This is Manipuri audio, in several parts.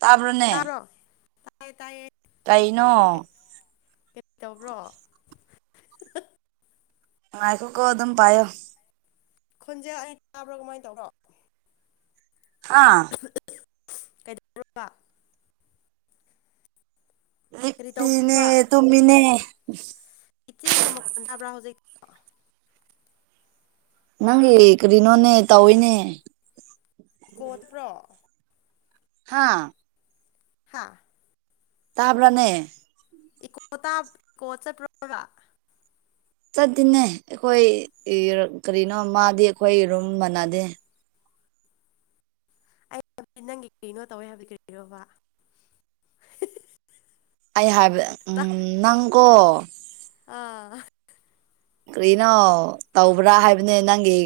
ꯇꯥꯕꯅꯦ ꯇꯥꯕ꯭ꯔꯣ ꯇꯥꯏꯌꯦ ꯇꯥꯏꯌꯦ ꯀꯩ ꯇꯧꯕ꯭ꯔꯣ ꯉꯥꯏꯈꯣ ꯀꯣ ꯑꯗꯨꯝ ꯄꯥꯏꯣ ꯈꯨꯟꯁꯦ ꯑꯩ ꯇꯥꯕ꯭ꯔꯣ ꯀꯃꯥꯏꯅ ꯇꯧꯔꯣ ꯍꯥꯥ ꯀꯩꯗꯧꯔꯕ ꯀꯔꯤ ꯂꯤꯞꯄꯤꯅꯦ ꯇꯧꯕ꯭ꯔꯣꯕ ꯇꯨꯝꯃꯤꯅꯦ ꯏꯆꯦꯒꯤ ꯃꯈꯣꯟ ꯇꯥꯕ꯭ꯔꯥ ꯍꯧꯖꯤꯛ ꯅꯪꯒꯤ ꯀꯔꯤꯅꯣꯅꯦ ꯇꯧꯋꯏꯅꯦ ꯏꯀꯣꯠꯄ꯭ꯔꯣ ꯍꯥꯥ ꯍꯥꯥ ꯇꯥꯕ꯭ꯔꯅꯦ ꯏꯀꯣ ꯏꯀꯣ ꯆꯠꯄ꯭ꯔꯣꯕ ꯆꯠꯇꯅꯦ ꯑꯩꯈꯣꯏ ꯀꯔꯤꯅꯣ ꯃꯥꯗꯤ ꯑꯩꯈꯣꯏ ꯔꯨꯝ ꯃꯥꯟꯅꯗꯦ ꯑꯩ ꯍꯥꯏꯕꯗꯤ ꯅꯪꯒꯤ ꯀꯩꯅꯣ ꯇꯧꯋꯦ ꯍꯥꯏꯕꯗꯤ ꯀꯔꯤꯔꯣꯕ ꯑꯩ ꯍꯥꯏꯕ ꯎ ꯅꯪꯀꯣ ꯑꯥ ꯀꯔꯤꯅꯣ ꯇꯧꯕ꯭ꯔꯥ ꯍꯥꯏꯕꯅꯦ ꯅꯪꯒꯤ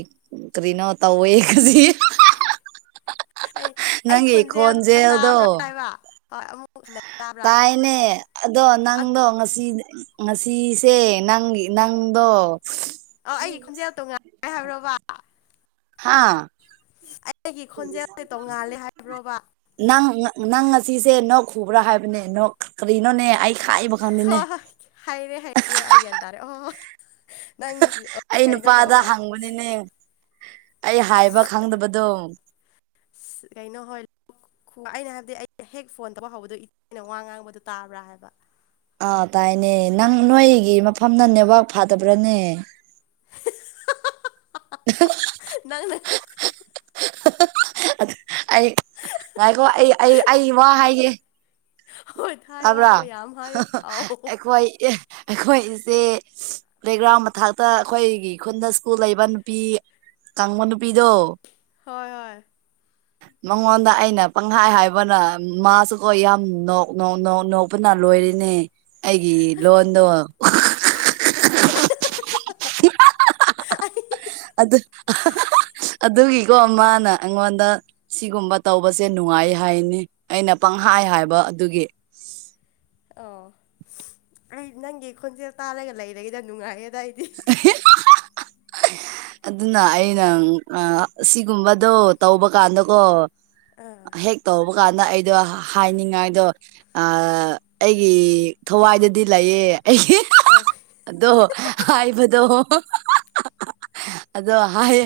ꯀꯔꯤꯅꯣ ꯇꯧꯋꯦꯗꯤ ꯑꯩ ꯑꯩ ꯅꯪꯒꯤ ꯈꯣꯟꯖꯦꯜ ꯑꯝꯇꯪ ꯈꯣꯟꯖꯦꯜꯗꯣ ꯇꯥꯕ꯭ꯔꯥ ꯍꯥꯏꯕ ꯍꯣꯏ ꯑꯃꯨꯛ ꯇꯥꯕ꯭ꯔꯥ ꯇꯥꯏꯅꯦ ꯑꯗꯣ ꯅꯪꯗꯣ ꯉꯁꯤ ꯉꯁꯤꯁꯦ ꯅꯪꯒꯤ ꯅꯪꯗꯣꯝ ꯑ ꯑꯩꯒꯤ ꯈꯣꯟꯖꯦꯜ ꯇꯣꯉꯥꯏꯉꯦ ꯍꯥꯏꯕ꯭ꯔꯣꯕ ꯍꯥꯥ ꯑꯩꯒꯤ ꯈꯣꯟꯖꯦꯜꯁꯦ ꯇꯧꯉꯥꯜꯂꯦ ꯍꯥꯏꯕ꯭ꯔꯣꯕ ꯅꯪ ꯅꯪ ꯉꯁꯤꯁꯦ ꯅꯣꯛ ꯈꯨꯕ꯭ꯔꯥ ꯍꯥꯏꯕꯅꯦ ꯅ ꯀꯔꯤꯅꯣꯅꯦ ꯑꯩ ꯈꯥꯏꯕ ꯍ ꯈꯪꯗꯦꯅꯦ ꯍꯣꯏ ꯍꯩꯔꯦ ꯍꯩꯔꯦ ꯑꯩꯒꯟ ꯇꯥꯔꯦ ꯑꯣ ꯅꯪꯁꯤ ꯑꯣ ꯑꯩ ꯀꯩꯅꯣ ꯅꯨꯄꯥꯗ ꯇꯧꯕ ꯍꯪꯕꯅꯤꯅꯦ ꯑꯩ ꯍꯥꯏꯕ ꯈꯪꯗꯕꯗꯣ ꯀꯩꯅꯣ ꯍꯣꯏꯜ ꯑꯩꯅ ꯍꯥꯏꯕꯗꯤ ꯑꯩ ꯍꯦꯛ ꯐꯣꯟ ꯇꯧꯕ ꯍꯧꯕꯗꯣ ꯏꯦꯩꯅ ꯋꯥ ꯉꯥꯡꯕꯗꯨ ꯇꯥꯕ꯭ꯔꯥ ꯍꯥꯏꯕ ꯑꯥ ꯇꯥꯏꯅꯦ ꯅꯪ ꯅꯣꯏꯒꯤ ꯃꯐꯝꯅ ꯅꯦꯠꯋꯥꯛ ꯐꯥꯗꯕ꯭ꯔꯅꯦ ꯎ ꯅꯪꯅ ꯑꯩ ꯉꯥꯏꯈꯣ ꯑꯩ ꯑꯩ ꯑꯩ ꯏꯃꯥ ꯍꯥꯏꯒꯦ ꯍꯣꯏ ꯍꯥꯏꯌꯣ ꯇꯥꯕ꯭ꯔꯥ ꯍꯥꯏꯌꯣ ꯌꯥꯝ ꯍꯥꯏꯌꯣ ꯑꯥꯎ ꯑꯩꯈꯣꯏ ꯑꯩꯈꯣꯏ ꯏꯁꯦ ꯄ꯭ꯂꯦꯒ꯭ꯔꯥꯎꯟ ꯃꯊꯥꯛꯇ ꯑꯩꯈꯣꯏꯒꯤ ꯈꯨꯟꯗ ꯁ꯭ꯀꯨꯜ ꯂꯩꯕ ꯅꯨꯄꯤ ꯀꯥꯡꯪꯕ ꯅꯨꯄꯤꯗꯣ ꯍꯣꯏ ꯍꯣꯏ ꯃꯉꯣꯟꯗ ꯑꯩꯅ ꯄꯪꯈꯥꯏ ꯍꯥꯏꯕꯅ ꯃꯥꯁꯨꯀꯣ ꯌꯥꯝ ꯅꯣꯛ ꯅꯣꯛ ꯅꯣꯛ ꯅꯣꯛ ꯄꯨꯟꯅ ꯂꯣꯏꯔꯤꯅꯦ ꯑꯩꯒꯤ ꯂꯣꯟꯗꯣ ꯑꯗꯨꯒꯤꯀꯣ ꯃꯥꯅ ꯑꯩꯉꯣꯟꯗ ꯁꯤꯒꯨꯝꯕ ꯇꯧꯕꯁꯦ ꯅꯨꯡꯉꯥꯏ ꯍꯥꯏꯅꯤ ꯑꯩꯅ ꯄꯪꯍꯥꯏ ꯍꯥꯏꯕ ꯑꯗꯨꯒꯤ ꯑꯣ ꯑꯩ ꯅꯪꯒꯤ ꯈꯣꯟꯖꯦꯜ ꯇꯥꯜꯂꯒ ꯂꯩꯔꯒꯤꯗ ꯅꯨꯡꯉꯥꯏꯌꯦꯗ ꯑꯩꯗꯤ ꯍꯦ ꯑꯗꯨꯅ ꯑꯩꯅ ꯑꯁꯤꯒꯨꯝꯕꯗꯣ ꯇꯧꯕ ꯀꯥꯟꯗꯀꯣ ꯑꯥ ꯍꯦꯛ ꯇꯧꯕ ꯀꯥꯟꯗ ꯑꯩꯗꯣ ꯍꯥꯏꯅꯤꯡꯉꯥꯏꯗꯣ ꯑꯩꯒꯤ ꯊꯋꯥꯏꯗꯗꯤ ꯂꯩꯌꯦ ꯑꯩꯒꯤ ꯑꯐ ꯑꯗꯣ ꯍꯥꯏꯕꯗꯣ ꯑꯗꯣ ꯍꯥꯏꯌꯦ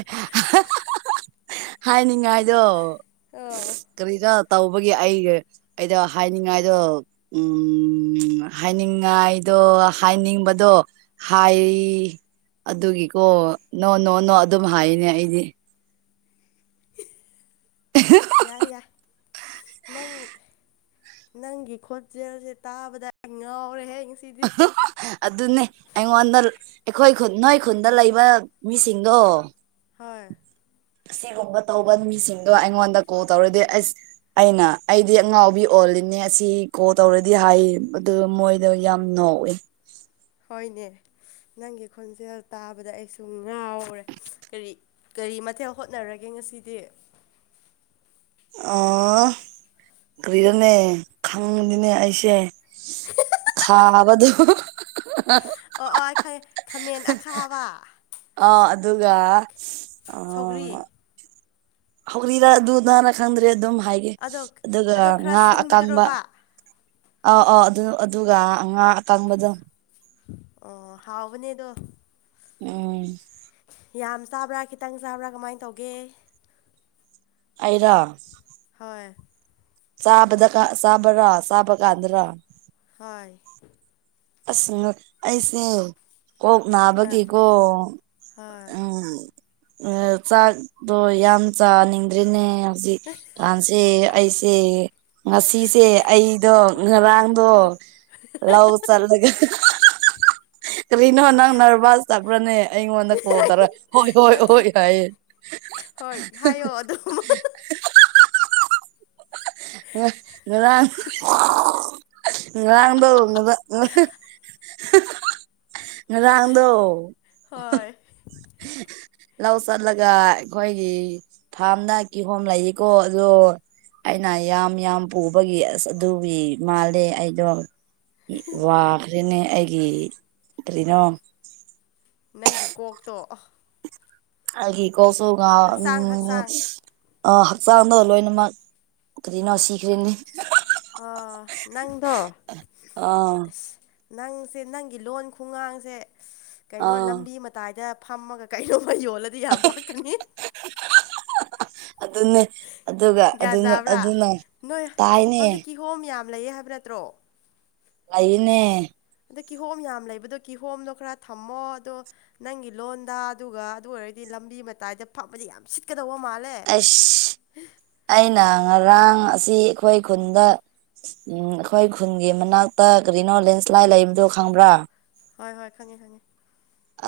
ꯍꯥꯏꯅꯤꯡꯉꯥꯏꯗꯣ ꯑ ꯀꯔꯤꯗ ꯇꯧꯕꯒꯤ ꯑꯩ ꯑꯩꯗ ꯍꯥꯏꯅꯤꯡꯉꯥꯏꯗꯣ ꯎꯝ ꯍꯥꯏꯅꯤꯡꯉꯥꯏꯗꯣ ꯍꯥꯏꯅꯤꯡꯕꯗꯣ ꯍꯥꯏꯔꯤ ꯑꯗꯨꯒꯤꯀꯣ ꯅꯣ ꯅꯣ ꯅꯣ ꯑꯗꯨꯝ ꯍꯥꯏꯔꯤꯅꯦ ꯑꯩꯗꯤ [unintelligible] ꯌꯥꯏ ꯌꯥꯏ ꯅꯪ ꯅꯪꯒꯤ ꯈꯣꯖꯦꯜꯁꯦ ꯇꯥꯕꯗ ꯉꯥꯎꯔꯦ ꯍꯦꯛ ꯑ ꯑꯗꯨꯅꯦ ꯑꯩꯉꯣꯟꯗ ꯑꯩꯈꯣꯏ ꯈꯨꯟ ꯅꯣꯏ ꯈꯨꯟꯗ ꯂꯩꯕ ꯃꯤꯁꯤꯡꯗꯣ ꯍꯣꯏ ꯑꯁꯤꯒꯨꯝꯕ ꯇꯧꯕ ꯃꯤꯁꯤꯡꯗꯣ ꯑꯩꯉꯣꯟꯗ ꯀꯣꯜ ꯇꯧꯔꯗꯤ ꯑꯁ ꯑꯩꯅ ꯑꯩꯗꯤ ꯑꯉꯥꯎꯕꯤ ꯑꯣꯜꯂꯤꯅꯦ ꯑꯁꯤ ꯀꯣꯜ ꯇꯧꯔꯗꯤ ꯍꯥꯏ ꯑꯗꯨ ꯃꯣꯏꯗ ꯌꯥꯝ ꯅꯣꯛꯋ‌ꯦ ꯍꯣꯏꯅꯦ ꯅꯪꯒꯤ ꯈꯣꯟꯖꯦꯜ ꯇꯥꯕꯗ ꯑꯩꯁꯨ ꯉꯥꯎꯔꯦ ꯀꯔꯤ ꯀꯔꯤ ꯃꯊꯦꯜ ꯍꯣꯠꯅꯔꯒꯦ ꯉꯁꯤꯗꯤ ꯑꯥ ꯀꯔꯤꯔ‌ꯣꯅꯦ ꯈꯪꯗ‌ꯦꯅꯦ ꯑꯩꯁꯦ ꯊꯥꯅꯕꯗꯤ [unintelligible] ꯑꯣ ꯑꯣ ꯑꯩ ꯈꯪꯉ‌ꯦ ꯈꯥꯃꯦꯟ ꯑꯈꯥꯕ ꯑ ꯑꯗꯨꯒ ꯑ ꯁꯧꯒ꯭ꯔꯤ ꯍꯧꯔꯤꯗ ꯑꯗꯨꯅꯔꯥ ꯈꯪꯗ꯭ꯔꯦ ꯑꯗꯨꯝ ꯍꯥꯏ ꯑꯗꯣ ꯑꯗꯨꯒ ꯑꯗꯣ ꯈꯔ ꯉꯥ ꯑꯀꯥꯡꯕ ꯁꯤꯟꯕꯗꯨꯔꯣꯕ ꯑꯧ ꯑꯧ ꯑꯗꯨ ꯑꯗꯨꯒ ꯉꯥ ꯑꯀꯪꯕꯗꯣ ꯑꯣ ꯍꯥꯎꯕꯅꯦꯗꯣ ꯎꯝ ꯌꯥꯝ ꯆꯥꯕ꯭ꯔꯥ ꯈꯤꯇꯪ ꯆꯥꯕ꯭ꯔꯥ ꯀꯃꯥꯏꯅ ꯇꯧꯒꯦ ꯑꯩꯔ‌ꯣ ꯍꯣꯏ ꯆꯥꯕꯗ ꯀ ꯆꯥꯕ ꯔ ꯆꯥꯕ ꯀꯥꯟꯗꯔꯥ ꯍꯣꯏ ꯑꯁ ꯉꯛ ꯑꯩꯁꯦ ꯀꯣꯛ ꯑꯥ ꯅꯥꯕꯒꯤꯀꯣ ꯍꯣꯏ ꯎꯝ ꯆꯥꯛꯗꯣ ꯌꯥꯝ ꯆꯥꯅꯤꯡꯗ꯭ꯔ‌ꯦꯅꯦ ꯍꯧꯖꯤꯛ ꯀꯥꯟꯁꯦ ꯑꯩꯁꯦ ꯉꯁꯤꯁꯦ ꯑꯩꯗꯣ ꯉꯔꯥꯡꯗꯣ ꯂꯧ ꯆꯠꯂꯒ ꯀꯔꯤꯅꯣ ꯅꯪ ꯅꯔꯚꯁ ꯆꯠꯄ꯭ꯔꯅꯦ ꯑꯩꯉꯣꯟꯗ ꯀꯣꯜ ꯇꯧꯔꯦ ꯍꯣꯏ ꯍꯣꯏ ꯅꯠꯇꯦ ꯍꯣꯏ ꯍꯥꯏꯌꯦ ꯍꯣꯏ ꯍꯥꯏꯌꯣ ꯑꯗꯨꯝ [unintelligible] ꯅꯨꯔꯥꯡ [unintelligible] ꯉꯔꯥꯡꯗꯣ ꯉ [unintelligible] ꯉꯔꯥꯡꯗꯣ ꯍꯣꯏ ꯂꯧ ꯆꯠꯂꯒ ꯑꯩꯈꯣꯏꯒꯤ ꯐꯥꯔꯝꯗ ꯀꯤꯍꯣꯝ ꯂꯩꯌꯦꯀꯣ ꯑꯗꯣ ꯑꯩꯅ ꯌꯥꯝ ꯌꯥꯝ ꯄꯨꯕꯒꯤ ꯑꯁ ꯑꯗꯨꯒꯤ ꯃꯥꯂꯦ ꯑꯩꯗꯣ ꯋꯥꯈ꯭ꯔꯦꯅꯦ ꯑꯩꯒꯤ ꯀꯔꯤꯅꯣ ꯅꯪꯒꯤ ꯀꯣꯛꯇꯣ ꯑ ꯑꯩꯒꯤ ꯀ‌ꯣꯛꯁꯨ ꯉꯥꯎ ꯍꯛꯆꯥꯡ ꯎꯝ ꯍꯛꯆꯥꯡ ꯑ ꯍꯛꯆꯥꯡꯗ‌ꯣ ꯂꯣꯏꯅꯃꯛ ꯀꯔꯤꯅꯣ ꯁꯤꯈ꯭ꯔꯦꯅꯤ ꯑꯣ ꯅꯪꯗꯣ ꯑꯥ ꯑꯁ ꯅꯪꯁꯦ ꯅꯪꯒꯤ ꯂꯣꯟ ꯈꯨꯡꯉꯥꯡꯁꯦ ꯀꯩꯅꯣ ꯑꯥ ꯂꯝꯕꯤ ꯃ ꯇꯥꯏꯗ ꯐꯝꯃꯒ ꯀꯩꯅꯣꯝꯃ ꯌꯣꯜꯂꯗꯤ ꯌꯥꯝ ꯄꯛꯀꯅꯤ [unintelligible] ꯑꯗꯨꯅꯦ ꯑꯗꯨꯒ ꯒ꯭ꯌꯥꯟ ꯑꯗꯨꯅ ꯑꯗꯨꯅ ꯇꯥꯏꯅꯦ ꯀꯤꯍ‌ꯣꯝ ꯌꯥꯝ ꯂꯩꯌꯦ ꯍꯥꯏꯕ ꯅꯠꯇ꯭ꯔꯣ ꯑꯩꯏꯅꯦ ꯑꯗ ꯀꯤꯍꯣꯝ ꯌꯥꯝ ꯂꯩꯕꯗꯣ ꯀꯤꯍꯣꯝꯗꯣ ꯈꯔ ꯊꯝꯃꯣ ꯑꯗꯣ ꯅꯪꯒꯤ ꯂꯣꯟꯗ ꯑꯗꯨꯒ ꯑꯗꯨ ꯑꯣꯏꯔꯗꯤ ꯂꯝꯕꯤ ꯃꯇꯥꯏꯗ ꯐꯝꯕꯗꯤ ꯌꯥꯝ ꯁꯤꯠꯀꯗꯧꯕ ꯃꯥꯜꯂꯦ ꯑꯁ ꯑꯩꯅ ꯉꯔꯥꯡ ꯑꯁꯤ ꯑꯩꯈꯣꯏ ꯈꯨꯟꯗ ꯎꯝ ꯑꯩꯈꯣꯏ ꯈꯨꯟꯒꯤ ꯃꯅꯥꯛꯇ ꯀꯔꯤꯅꯣ ꯂꯦꯟꯁ꯭ꯂꯥꯏ ꯂꯩꯕꯗꯣ ꯈꯪꯕ꯭ꯔꯥ ꯍꯣꯏ ꯍꯣꯏ ꯈꯪꯉ‌ꯦ ꯈꯪꯉ‌ꯦ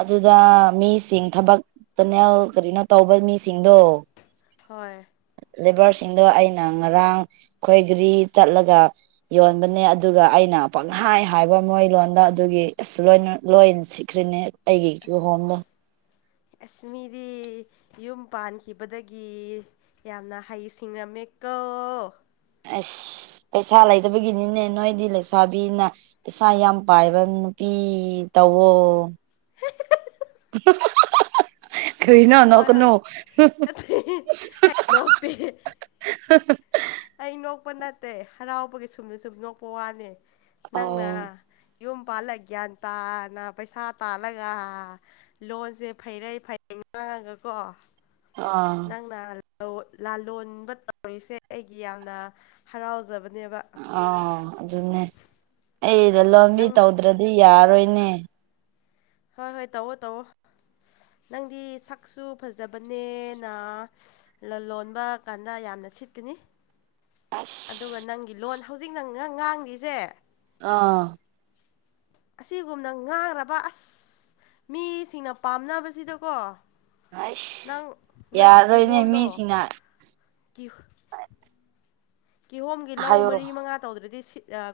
ꯑꯗꯨꯗ ꯃꯤꯁꯤꯡ ꯊꯕꯛ ꯀꯅꯦ ꯀꯔꯤꯅꯣ ꯇꯧꯕ ꯃꯤꯁꯤꯡꯗꯣ ꯍꯣꯏ ꯂꯦꯕꯔꯁꯤꯡꯗꯣ ꯑꯩꯅ ꯉꯔꯥꯡ ꯈꯣꯏꯒꯔꯤ ꯆꯠꯂꯒ ꯌꯣꯟꯕꯅꯦ ꯑꯗꯨꯒ ꯑꯩꯅ ꯄꯪꯍꯥꯏ ꯍꯥꯏꯕ ꯃꯣꯏ ꯂꯣꯟꯗ ꯑꯗꯨꯒꯤ ꯑꯁ ꯂꯣꯏꯅ ꯂꯣꯏꯅ ꯁꯤꯈ꯭ꯔꯤꯅꯦ ꯑꯩꯒꯤꯒꯤꯨ ꯍꯣꯝꯗ ꯑꯦꯁꯃꯤꯗꯤ ꯌꯨꯝ ꯄꯥꯟꯈꯤꯕꯗꯒꯤ ꯌꯥꯝꯅ ꯍꯩ ꯁꯤꯡꯉꯝꯃꯦꯀꯣ ꯑꯁ ꯄꯩꯁꯥ ꯂꯩꯇꯕꯒꯤꯅꯤꯅꯦ ꯅꯣꯏꯗꯤ ꯂꯩꯁꯥꯕꯤꯅ ꯄꯩꯁꯥ ꯌꯥꯝ ꯄꯥꯏꯕ ꯅꯨꯄꯤ ꯇꯧꯋꯣ [unintelligible] ꯀꯅ ꯅꯣꯛ ꯍꯣꯏ ꯍꯣꯏ ꯀꯅꯣ ꯅꯠꯇꯦ ꯑꯩ ꯅꯣꯛꯇꯦ ꯑ ꯑꯩ ꯅꯣꯛꯄ ꯅꯠꯇꯦ ꯍꯔꯥꯎꯕꯒꯤ ꯁꯨꯝꯅ ꯁꯨꯝ ꯅꯣꯛꯄ ꯋꯥꯅꯤ ꯅꯪꯅ ꯑꯧ ꯌꯨꯝ ꯄꯥꯜꯂ ꯌꯥ ꯇꯥꯅ ꯄꯩꯁꯥ ꯇꯥꯂꯒ ꯂꯣꯟꯁꯦ ꯐꯩꯔꯩ ꯐꯩ ꯃꯥꯡꯉꯒꯀꯣ ꯑꯥ ꯅꯪꯅ ꯂꯥꯂꯣꯟꯕ ꯇꯧꯔꯤꯁꯦ ꯑꯩꯒꯤ ꯌꯥꯝꯅ ꯍꯔꯥꯎꯖꯕꯅꯦꯕ ꯑ ꯑꯗꯨꯅꯦ ꯑꯩꯗ ꯂꯣꯟꯕꯤ ꯅꯪ ꯇꯧꯗ꯭ꯔꯗꯤ ꯌꯥꯔꯣꯏꯅꯦ ꯍꯣꯏ ꯍꯣꯏ ꯇꯧꯑꯣꯣ ꯇꯧꯑꯣꯣ ꯅꯪꯗꯤ ꯁꯛꯁꯨ ꯐꯖꯕꯅꯦꯅ ꯂꯣꯟꯕ ꯀꯥꯟꯗ ꯌꯥꯝꯅ ꯁꯤꯠꯀꯅꯤ ꯑꯁ ꯑꯗꯨꯒ ꯅꯪꯒꯤ ꯂꯣꯟ ꯍꯧꯖꯤꯛ ꯅꯪ ꯉꯥꯡꯂꯤꯁꯦ ꯑꯥ [inaudible] ꯑꯁꯤꯒꯨꯝꯅ ꯉꯥꯡꯔꯕ ꯑꯁ ꯃꯤꯁꯤꯡꯅ ꯄꯥꯝꯅꯕꯁꯤꯗꯀꯣ ꯅꯪ ꯑꯩꯁ ꯅꯣꯏ ꯌꯥꯔꯔꯣꯏꯅꯦ ꯀꯤꯍꯣꯝꯗꯣ ꯃꯤꯁꯤꯡꯅ ꯀꯤꯍꯣꯝꯒꯤ ꯂꯧ ꯍꯥꯏꯌꯣ ꯃꯔꯤ ꯃꯉꯥ ꯇꯧꯗ꯭ꯔꯗꯤꯠ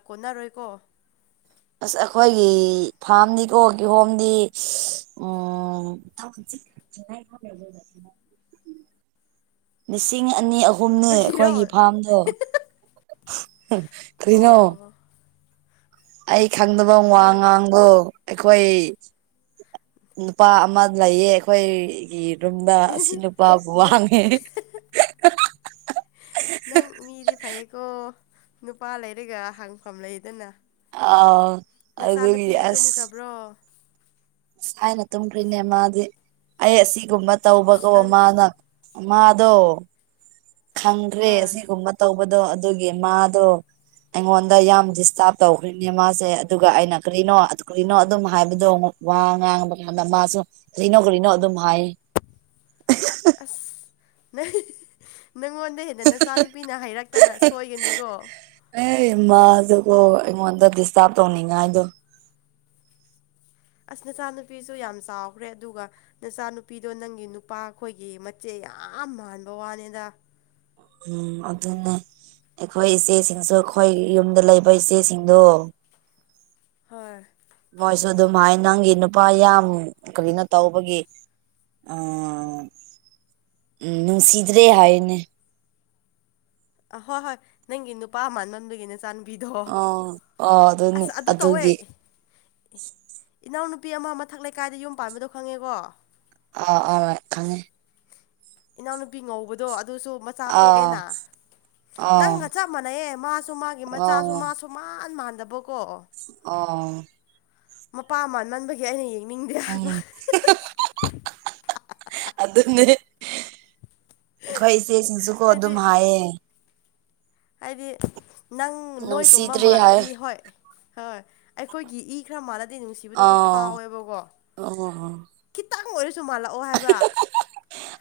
ꯀꯣꯟꯅꯔꯣꯏꯀꯣ ꯑꯁ ꯑꯩꯈꯣꯏꯒꯤ ꯐꯥꯔꯝꯗꯤ ꯀꯣ ꯀ ꯍꯣꯝꯗꯤ ꯎꯝ ꯂꯤꯁꯤꯡ ꯑꯅꯤ ꯑꯍꯨꯝ ꯑꯨꯝꯅꯦ ꯀꯔꯤꯔꯣ ꯑꯩꯈꯣꯏꯒꯤ ꯐꯥꯔꯝꯗꯣ ꯀꯅꯣ ꯑꯣ ꯑꯩ ꯈꯪꯗꯕ ꯋꯥ ꯅꯪ ꯉꯥꯡꯕ ꯑꯣ ꯑꯩꯈꯣꯏ ꯅꯨꯄꯥ ꯑꯃ ꯂꯩꯌꯦ ꯑꯩꯈꯣꯏꯒꯤ ꯑꯗꯨꯝꯗ ꯑꯁꯤ ꯅꯨꯄꯥꯕꯨ ꯋꯥꯡꯉꯤ ꯅꯪ ꯃꯤꯗꯤ ꯐꯩꯌꯦꯀꯣ ꯅꯨꯄꯥ ꯂꯩꯔꯒ ꯍꯪꯐꯝ ꯂꯩꯗꯅ ꯑꯥꯎ ꯑꯗꯨꯒꯤ ꯅꯆꯥꯅꯨꯄꯤꯗꯤ ꯇꯨꯝꯈ꯭ꯔꯕ꯭ꯔꯣ ꯊꯥꯏꯅ ꯇꯨꯝꯈ꯭ꯔꯤꯅꯦ ꯃꯥꯗꯤ ꯑꯩ ꯑꯁꯤꯒꯨꯝꯕ ꯑꯁ ꯇꯧꯕꯀꯣ ꯅꯪ ꯃꯥꯅ ꯑꯗꯣ ꯈꯪꯈ꯭ꯔꯦ ꯍꯣꯏ ꯑꯁꯤꯒꯨꯝꯕ ꯇꯧꯕꯗꯣ ꯑꯗꯨꯒꯤ ꯃꯥꯗꯣ ꯑꯩꯉꯣꯟꯗ ꯌꯥꯝ ꯗꯤꯁꯇꯥꯔꯕ ꯇꯧꯈ꯭ꯔꯤꯅꯦ ꯃꯥꯁꯦ ꯑꯗꯨꯒ ꯑꯩꯅ ꯀꯔꯤꯅꯣ ꯀꯔꯤꯅꯣ ꯑꯗꯨꯝ ꯍꯥꯏꯕꯗꯣ ꯑꯃꯨꯛ ꯋꯥ ꯉꯥꯡꯕ ꯀꯥꯟꯗ ꯃꯥꯁꯨ ꯀꯔꯤꯅꯣ ꯀꯔꯤꯅꯣ ꯑꯗꯨꯝ ꯍꯥꯏ ꯑꯁ ꯅ ꯅꯪꯉꯣꯟꯗ ꯑꯗ ꯅꯆꯥꯅꯨꯄꯤꯅ ꯍꯥꯏꯩꯔꯛꯇꯅ ꯁꯣꯏꯒꯅꯤꯀꯣ ꯑꯦ ꯏꯃꯗꯨꯒꯣ ꯑꯩꯉꯣꯟꯗ ꯗꯤꯁꯇꯥꯔꯕ ꯇꯧꯅꯤꯡꯉꯥꯏꯗꯣ ꯑꯁ ꯅꯆꯥꯅꯨꯄꯤꯁꯨ ꯌꯥꯝ ꯆꯥꯎꯈ꯭ꯔꯦ ꯑꯗꯨꯒ ꯅꯆꯥꯅꯨꯄꯤꯗꯣ ꯅꯪꯒꯤ ꯅꯨꯄꯥ ꯑꯩꯈꯣꯏꯒꯤ ꯃꯆꯦ ꯌꯥꯝ ꯃꯥꯟꯕ ꯋꯥꯅꯦꯗ ꯎꯝ ꯑꯗꯨꯅꯦ ꯑꯩꯈꯣꯏ ꯏꯆꯦꯁꯤꯡꯁꯨ ꯑꯩꯈꯣꯏ ꯌꯨꯝꯗ ꯂꯩꯕ ꯏꯆꯦꯁꯤꯡꯗꯣ ꯍꯣꯏ ꯃꯣꯏꯁꯨ ꯑꯗꯨꯝ ꯍꯥꯏ ꯅꯪꯒꯤ ꯅꯨꯄꯥ ꯌꯥꯝ ꯀꯔꯤꯅꯣ ꯇꯧꯕꯒꯤ ꯑ ꯎꯝ ꯅꯨꯡ ꯁꯤꯗꯔꯦ ꯍꯥꯏꯅꯦ ꯑ ꯍꯣꯏ ꯍꯣꯏ ꯅꯪꯒꯤ ꯅꯨꯄꯥ ꯑꯃꯥꯟꯕꯗꯨꯗꯒꯤꯅꯦ ꯆ ꯑꯣ ꯑꯣ ꯑ ꯑꯗꯨꯅꯤ ꯑꯗꯨ ꯇꯧꯋꯦ ꯑꯗꯨꯒꯤ ꯏꯅꯥꯎꯅꯨꯄꯤ ꯑꯃ ꯃꯊꯛ ꯂꯩꯀꯥꯏꯗ ꯌꯨꯝ ꯄꯥꯟꯕꯗꯣ ꯈꯪꯉꯦꯀꯣ ꯑ ꯑ ꯈꯪꯉꯦ ꯏꯅꯥꯎꯅꯨꯄꯤ ꯉꯧꯕꯗꯣ ꯑꯗꯨꯁꯨ ꯃꯆꯥ ꯑꯥ ꯄꯣꯛꯑꯦꯅ ꯑꯥ ꯅꯪꯒ ꯆꯞ ꯃꯥꯟꯅꯩꯌꯦ ꯃꯥꯁꯨ ꯃꯥꯒꯤ ꯃꯆꯥꯁꯨ ꯃꯥꯁꯨ ꯃꯥꯟ ꯃꯥꯟꯗꯕꯀꯣ ꯑꯣ ꯃꯄꯥ ꯑꯃ ꯅꯟꯕꯒꯤ ꯑꯩꯅ ꯌꯦꯡꯅꯤꯡꯗꯦ ꯍꯥꯏꯕ ꯑꯗꯨꯗꯅ ꯑꯩꯈꯣꯏ ꯏꯆꯦꯁꯤꯡꯁꯨꯀꯣ ꯑꯗꯨꯝ ꯍꯥꯏꯗꯤ ꯍꯥꯏꯌꯦ ꯍꯥꯏꯗꯤ ꯅꯪ ꯅꯣꯏꯒꯨꯝꯕ ꯅꯨꯡꯁꯤꯗ꯭ꯔꯦ ꯍꯥꯏ ꯃꯥꯜꯂꯗꯤ ꯍꯣꯏ ꯍꯣꯏ ꯑꯩꯈꯣꯏꯒꯤ ꯏ ꯈꯔ ꯃꯥꯥꯟꯅꯗꯦ ꯅꯨꯡꯁꯤꯕꯗꯣ ꯈꯔ ꯑꯥ ꯐꯥꯎꯋꯦꯕꯀꯣ ꯑꯣ ꯈꯤꯇꯪ ꯑꯣꯏꯔꯁꯨ ꯃꯥꯜꯂꯛꯑꯣ ꯍꯥꯏꯕ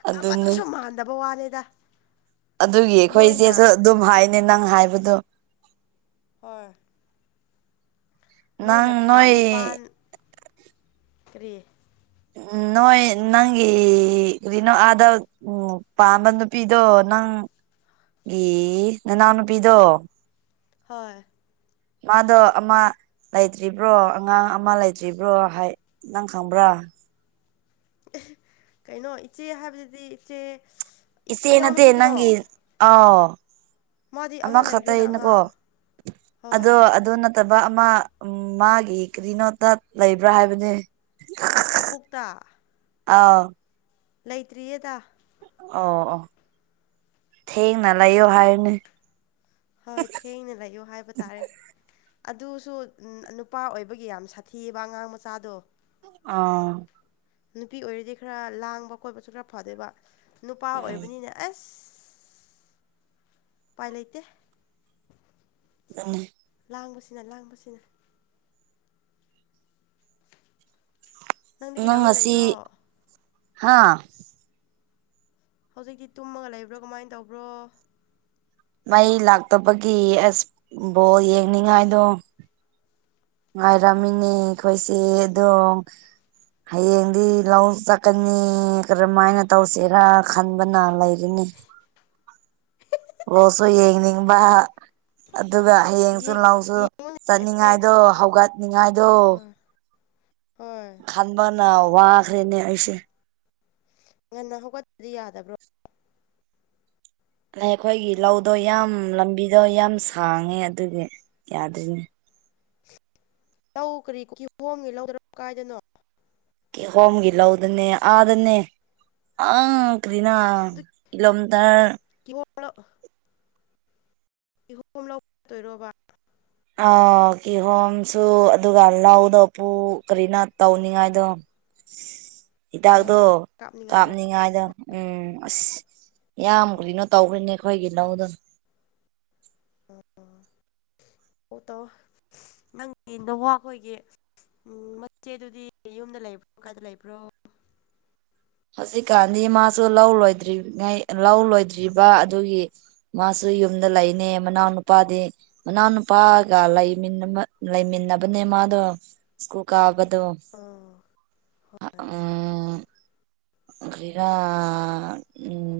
ꯑꯗꯨꯅꯦ ꯑꯃꯇꯁꯨ ꯃꯥꯟꯗꯕ ꯋꯥꯅꯤꯗ ꯑꯗꯨꯒꯤ ꯅꯣꯏꯅ ꯑꯩꯈꯣꯏꯁꯦꯁꯨ ꯑꯗꯨꯝ ꯍꯥꯏꯅꯦ ꯅꯪ ꯍꯥꯏꯕꯗꯣ ꯍꯣꯏ ꯅꯪ ꯅꯣꯏꯅ ꯊꯥ ꯅꯣꯏ ꯅꯤꯄꯥꯥꯟ ꯀꯔꯤ ꯎꯝ ꯅꯣꯏ ꯅꯪꯤꯔꯤꯅꯣ ꯑ ꯎꯝ ꯄꯥꯝꯕ ꯅꯨꯄꯤꯗꯣ ꯅꯪꯒꯤ ꯅꯅꯥꯎ ꯅꯨꯄꯤꯗꯣ ꯍꯣꯏ ꯃꯥꯗꯣ ꯑꯃ ꯂꯩꯇ꯭ꯔꯤꯕ꯭ꯔꯣ ꯑꯉꯥꯡ ꯑꯃ ꯂꯩꯇ꯭ꯔꯤꯕ꯭ꯔꯣ ꯍꯥꯏ ꯅꯪꯈꯥꯡꯕ꯭ꯔꯥ ꯀꯩꯅꯣ ꯏꯆꯦ ꯍꯥꯏꯕꯗꯗꯤ ꯏꯆꯦ ꯏꯆꯦ ꯅꯠꯇ ꯏꯅꯥꯎꯅꯨꯄꯤꯗꯨꯔꯣ ꯅꯪꯒꯤꯤ ꯑ ꯃꯥꯗꯤ ꯑꯃ ꯂꯩꯈ꯭ꯔꯦꯅ ꯈꯛꯇꯩꯅꯀꯣ ꯑꯉꯥꯡ ꯑꯗꯣ ꯍꯣꯏ ꯑꯗꯨ ꯐꯠꯇꯕ ꯑꯃ ꯃꯥꯒꯤ ꯀꯔꯤꯅꯣꯗ ꯂꯩꯕ꯭ꯔꯥ ꯍꯥꯏꯕꯅꯤ ꯃꯀꯣꯛꯇꯥ ꯑꯥꯎ ꯂꯩꯇ꯭ꯔꯤꯌꯦꯗ ꯑꯣ ꯑꯣ ꯊꯦꯡꯅ ꯂꯩꯌꯣ ꯍꯥꯏꯔꯅꯦ ꯍꯣꯏ ꯊꯦꯡꯅ ꯂꯩꯌꯣ ꯍꯥꯏꯕ ꯇꯥꯔꯦ ꯑꯗꯨꯁꯨ ꯅꯨꯄꯥ ꯑꯣꯏꯕꯒꯤ ꯌꯥꯝ ꯁꯥꯊꯤꯑꯕ ꯑꯉꯥꯡ ꯃꯆꯥꯗꯣ ꯑꯥ ꯅꯨꯄꯤ ꯑꯣꯏꯔꯗꯤ ꯈꯔ ꯂꯥꯡꯕ ꯈꯣꯠꯄꯁꯨ ꯈꯔ ꯐꯗꯣꯏꯕ ꯅꯨꯄꯥ ꯑꯣꯏꯕꯅꯤꯅꯦ ꯑꯁ ꯄꯥꯏ ꯂꯩꯇ ꯎ ꯂꯥꯡꯕꯁꯤꯅ ꯂꯥꯡꯕꯁꯤꯅ ꯅꯪꯗꯤ ꯅꯪ ꯀꯩꯗꯧꯔꯒ ꯉꯁꯤ ꯂꯩꯕ꯭ꯔꯣ ꯍꯥꯥ ꯍꯧꯖꯤꯛꯇꯤ ꯇꯨꯝꯃꯒ ꯂꯩꯕ꯭ꯔꯣ ꯀꯃꯥꯏꯅ ꯇꯧꯕ꯭ꯔꯣ ꯃꯩ ꯂꯥꯛꯇꯕꯒꯤ ꯑꯦꯁꯕꯣꯜ ꯌꯦꯡꯅꯤꯡꯉꯥꯏꯗꯣ ꯉꯥꯏꯔꯝꯃꯤꯅꯦ ꯑꯩꯈꯣꯏꯁꯦ ꯑꯗꯨꯝ ꯍꯌꯦꯡꯗꯤ ꯂꯧ ꯆꯠꯀꯅꯤ ꯀꯔꯝꯃꯥꯏꯅ ꯇꯧꯁꯤꯔꯥ ꯈꯟꯕꯅ ꯂꯩꯔꯤꯅꯤ ꯑꯣꯁꯨ ꯌꯦꯡꯅꯤꯡꯕ ꯑꯗꯨꯒ ꯍꯌꯦꯡꯁꯨ ꯌꯦꯡ ꯂꯧꯁꯨ ꯌꯦꯡꯉꯨꯅꯦ ꯑꯩꯈꯣꯏ ꯆꯠꯅꯤꯡꯉꯥꯏꯗꯣ ꯍꯧꯒꯠꯅꯤꯡꯉꯥꯏꯗꯣ ꯍꯣꯏ ꯍꯣꯏ ꯈꯟꯕꯅ ꯋꯥꯈ꯭ꯔꯦꯅꯦ ꯑꯩꯁꯦ ꯉꯟꯅ ꯍꯧꯒꯠꯇ꯭ꯔꯗꯤ ꯌꯥꯗꯕ꯭ꯔꯣ ꯑꯩꯈꯣꯏꯒꯤ ꯂꯧꯗꯣ ꯌꯥꯝ ꯂꯝꯕꯤꯗꯣ ꯌꯥꯝ ꯁꯥꯡꯉꯦ ꯑꯗꯨꯒꯤ ꯌꯥꯗꯣꯏꯅꯦ ꯂꯧ ꯀꯔꯤ ꯀꯨꯀꯤ ꯍꯣꯡꯉꯦ ꯂꯧꯗ꯭ꯔꯣ ꯀꯥꯏꯗꯅꯣ꯫ ꯀꯤ ꯍꯣꯝꯒꯤ ꯂꯧꯗꯅꯦ ꯑꯥꯗꯅꯦ ꯑ ꯀꯔꯤꯅꯣ ꯑꯗꯨ ꯀꯤꯂꯣ ꯃꯤꯏꯔ [unintelligible] ꯏꯍꯣꯝ ꯂꯧꯗꯣꯏꯔꯣꯕꯥ ꯑꯥ ꯀꯤꯍꯣꯝꯁꯨ ꯑꯗꯨꯒ ꯂꯧꯗ ꯄꯨꯨ ꯀꯔꯤꯅꯣ ꯇꯧꯅꯤꯡꯉꯥꯏꯗꯣ [inaudible] ꯍꯤꯗꯥꯛꯇꯣ ꯍꯣꯏ ꯍꯤꯗꯥꯛ ꯀꯥꯞꯅꯤꯡꯉꯥꯏꯔꯣ ꯀꯥꯞꯅꯤꯡꯉꯥꯏꯗꯣ ꯍꯣꯏ ꯎꯝ ꯑꯁ ꯌꯥꯝ ꯐꯩꯌꯦ ꯀꯔꯤꯅꯣ ꯇꯧꯒꯔꯦꯅꯦ ꯑꯩꯈꯣꯏꯒꯤ ꯂꯧꯗꫭ ꯑꯣ ꯑꯣ ꯇꯧ ꯅꯪꯒꯤ ꯅꯋꯥ ꯈꯣꯏꯒꯤ ꯎꯝ ꯃꯆꯦꯗꯨꯗꯤ ꯌꯨꯝꯗ ꯂꯩꯕ꯭ꯔꯣ ꯀꯥꯏꯗ ꯂꯩꯕ꯭ꯔꯣ ꯍꯧꯖꯤꯛꯀꯥꯟꯗꯤ ꯃꯥꯁꯨ ꯂꯧ ꯂꯣꯏꯗ꯭ꯔꯤꯉꯩ ꯂꯧ ꯂꯣꯏꯗ꯭ꯔꯤꯕ ꯑꯗꯨꯒꯤ ꯃꯥꯁꯨ ꯌꯨꯝꯗ ꯂꯩꯅꯦ ꯃꯅꯥꯎꯅꯨꯄꯥꯗꯤ ꯃꯅꯥꯎ ꯅꯨꯄꯥꯒ ꯂꯩꯃꯤꯟꯅꯕ ꯂꯩꯃꯤꯟꯅꯕꯅꯦ ꯃꯥꯗꯣ ꯏꯁ꯭ꯀꯨꯜ ꯀꯥꯕ ꯑꯗꯣ ꯑꯣ ꯑ ꯍꯣꯏ ꯎꯝ ꯀꯔꯤꯔ ꯎꯝ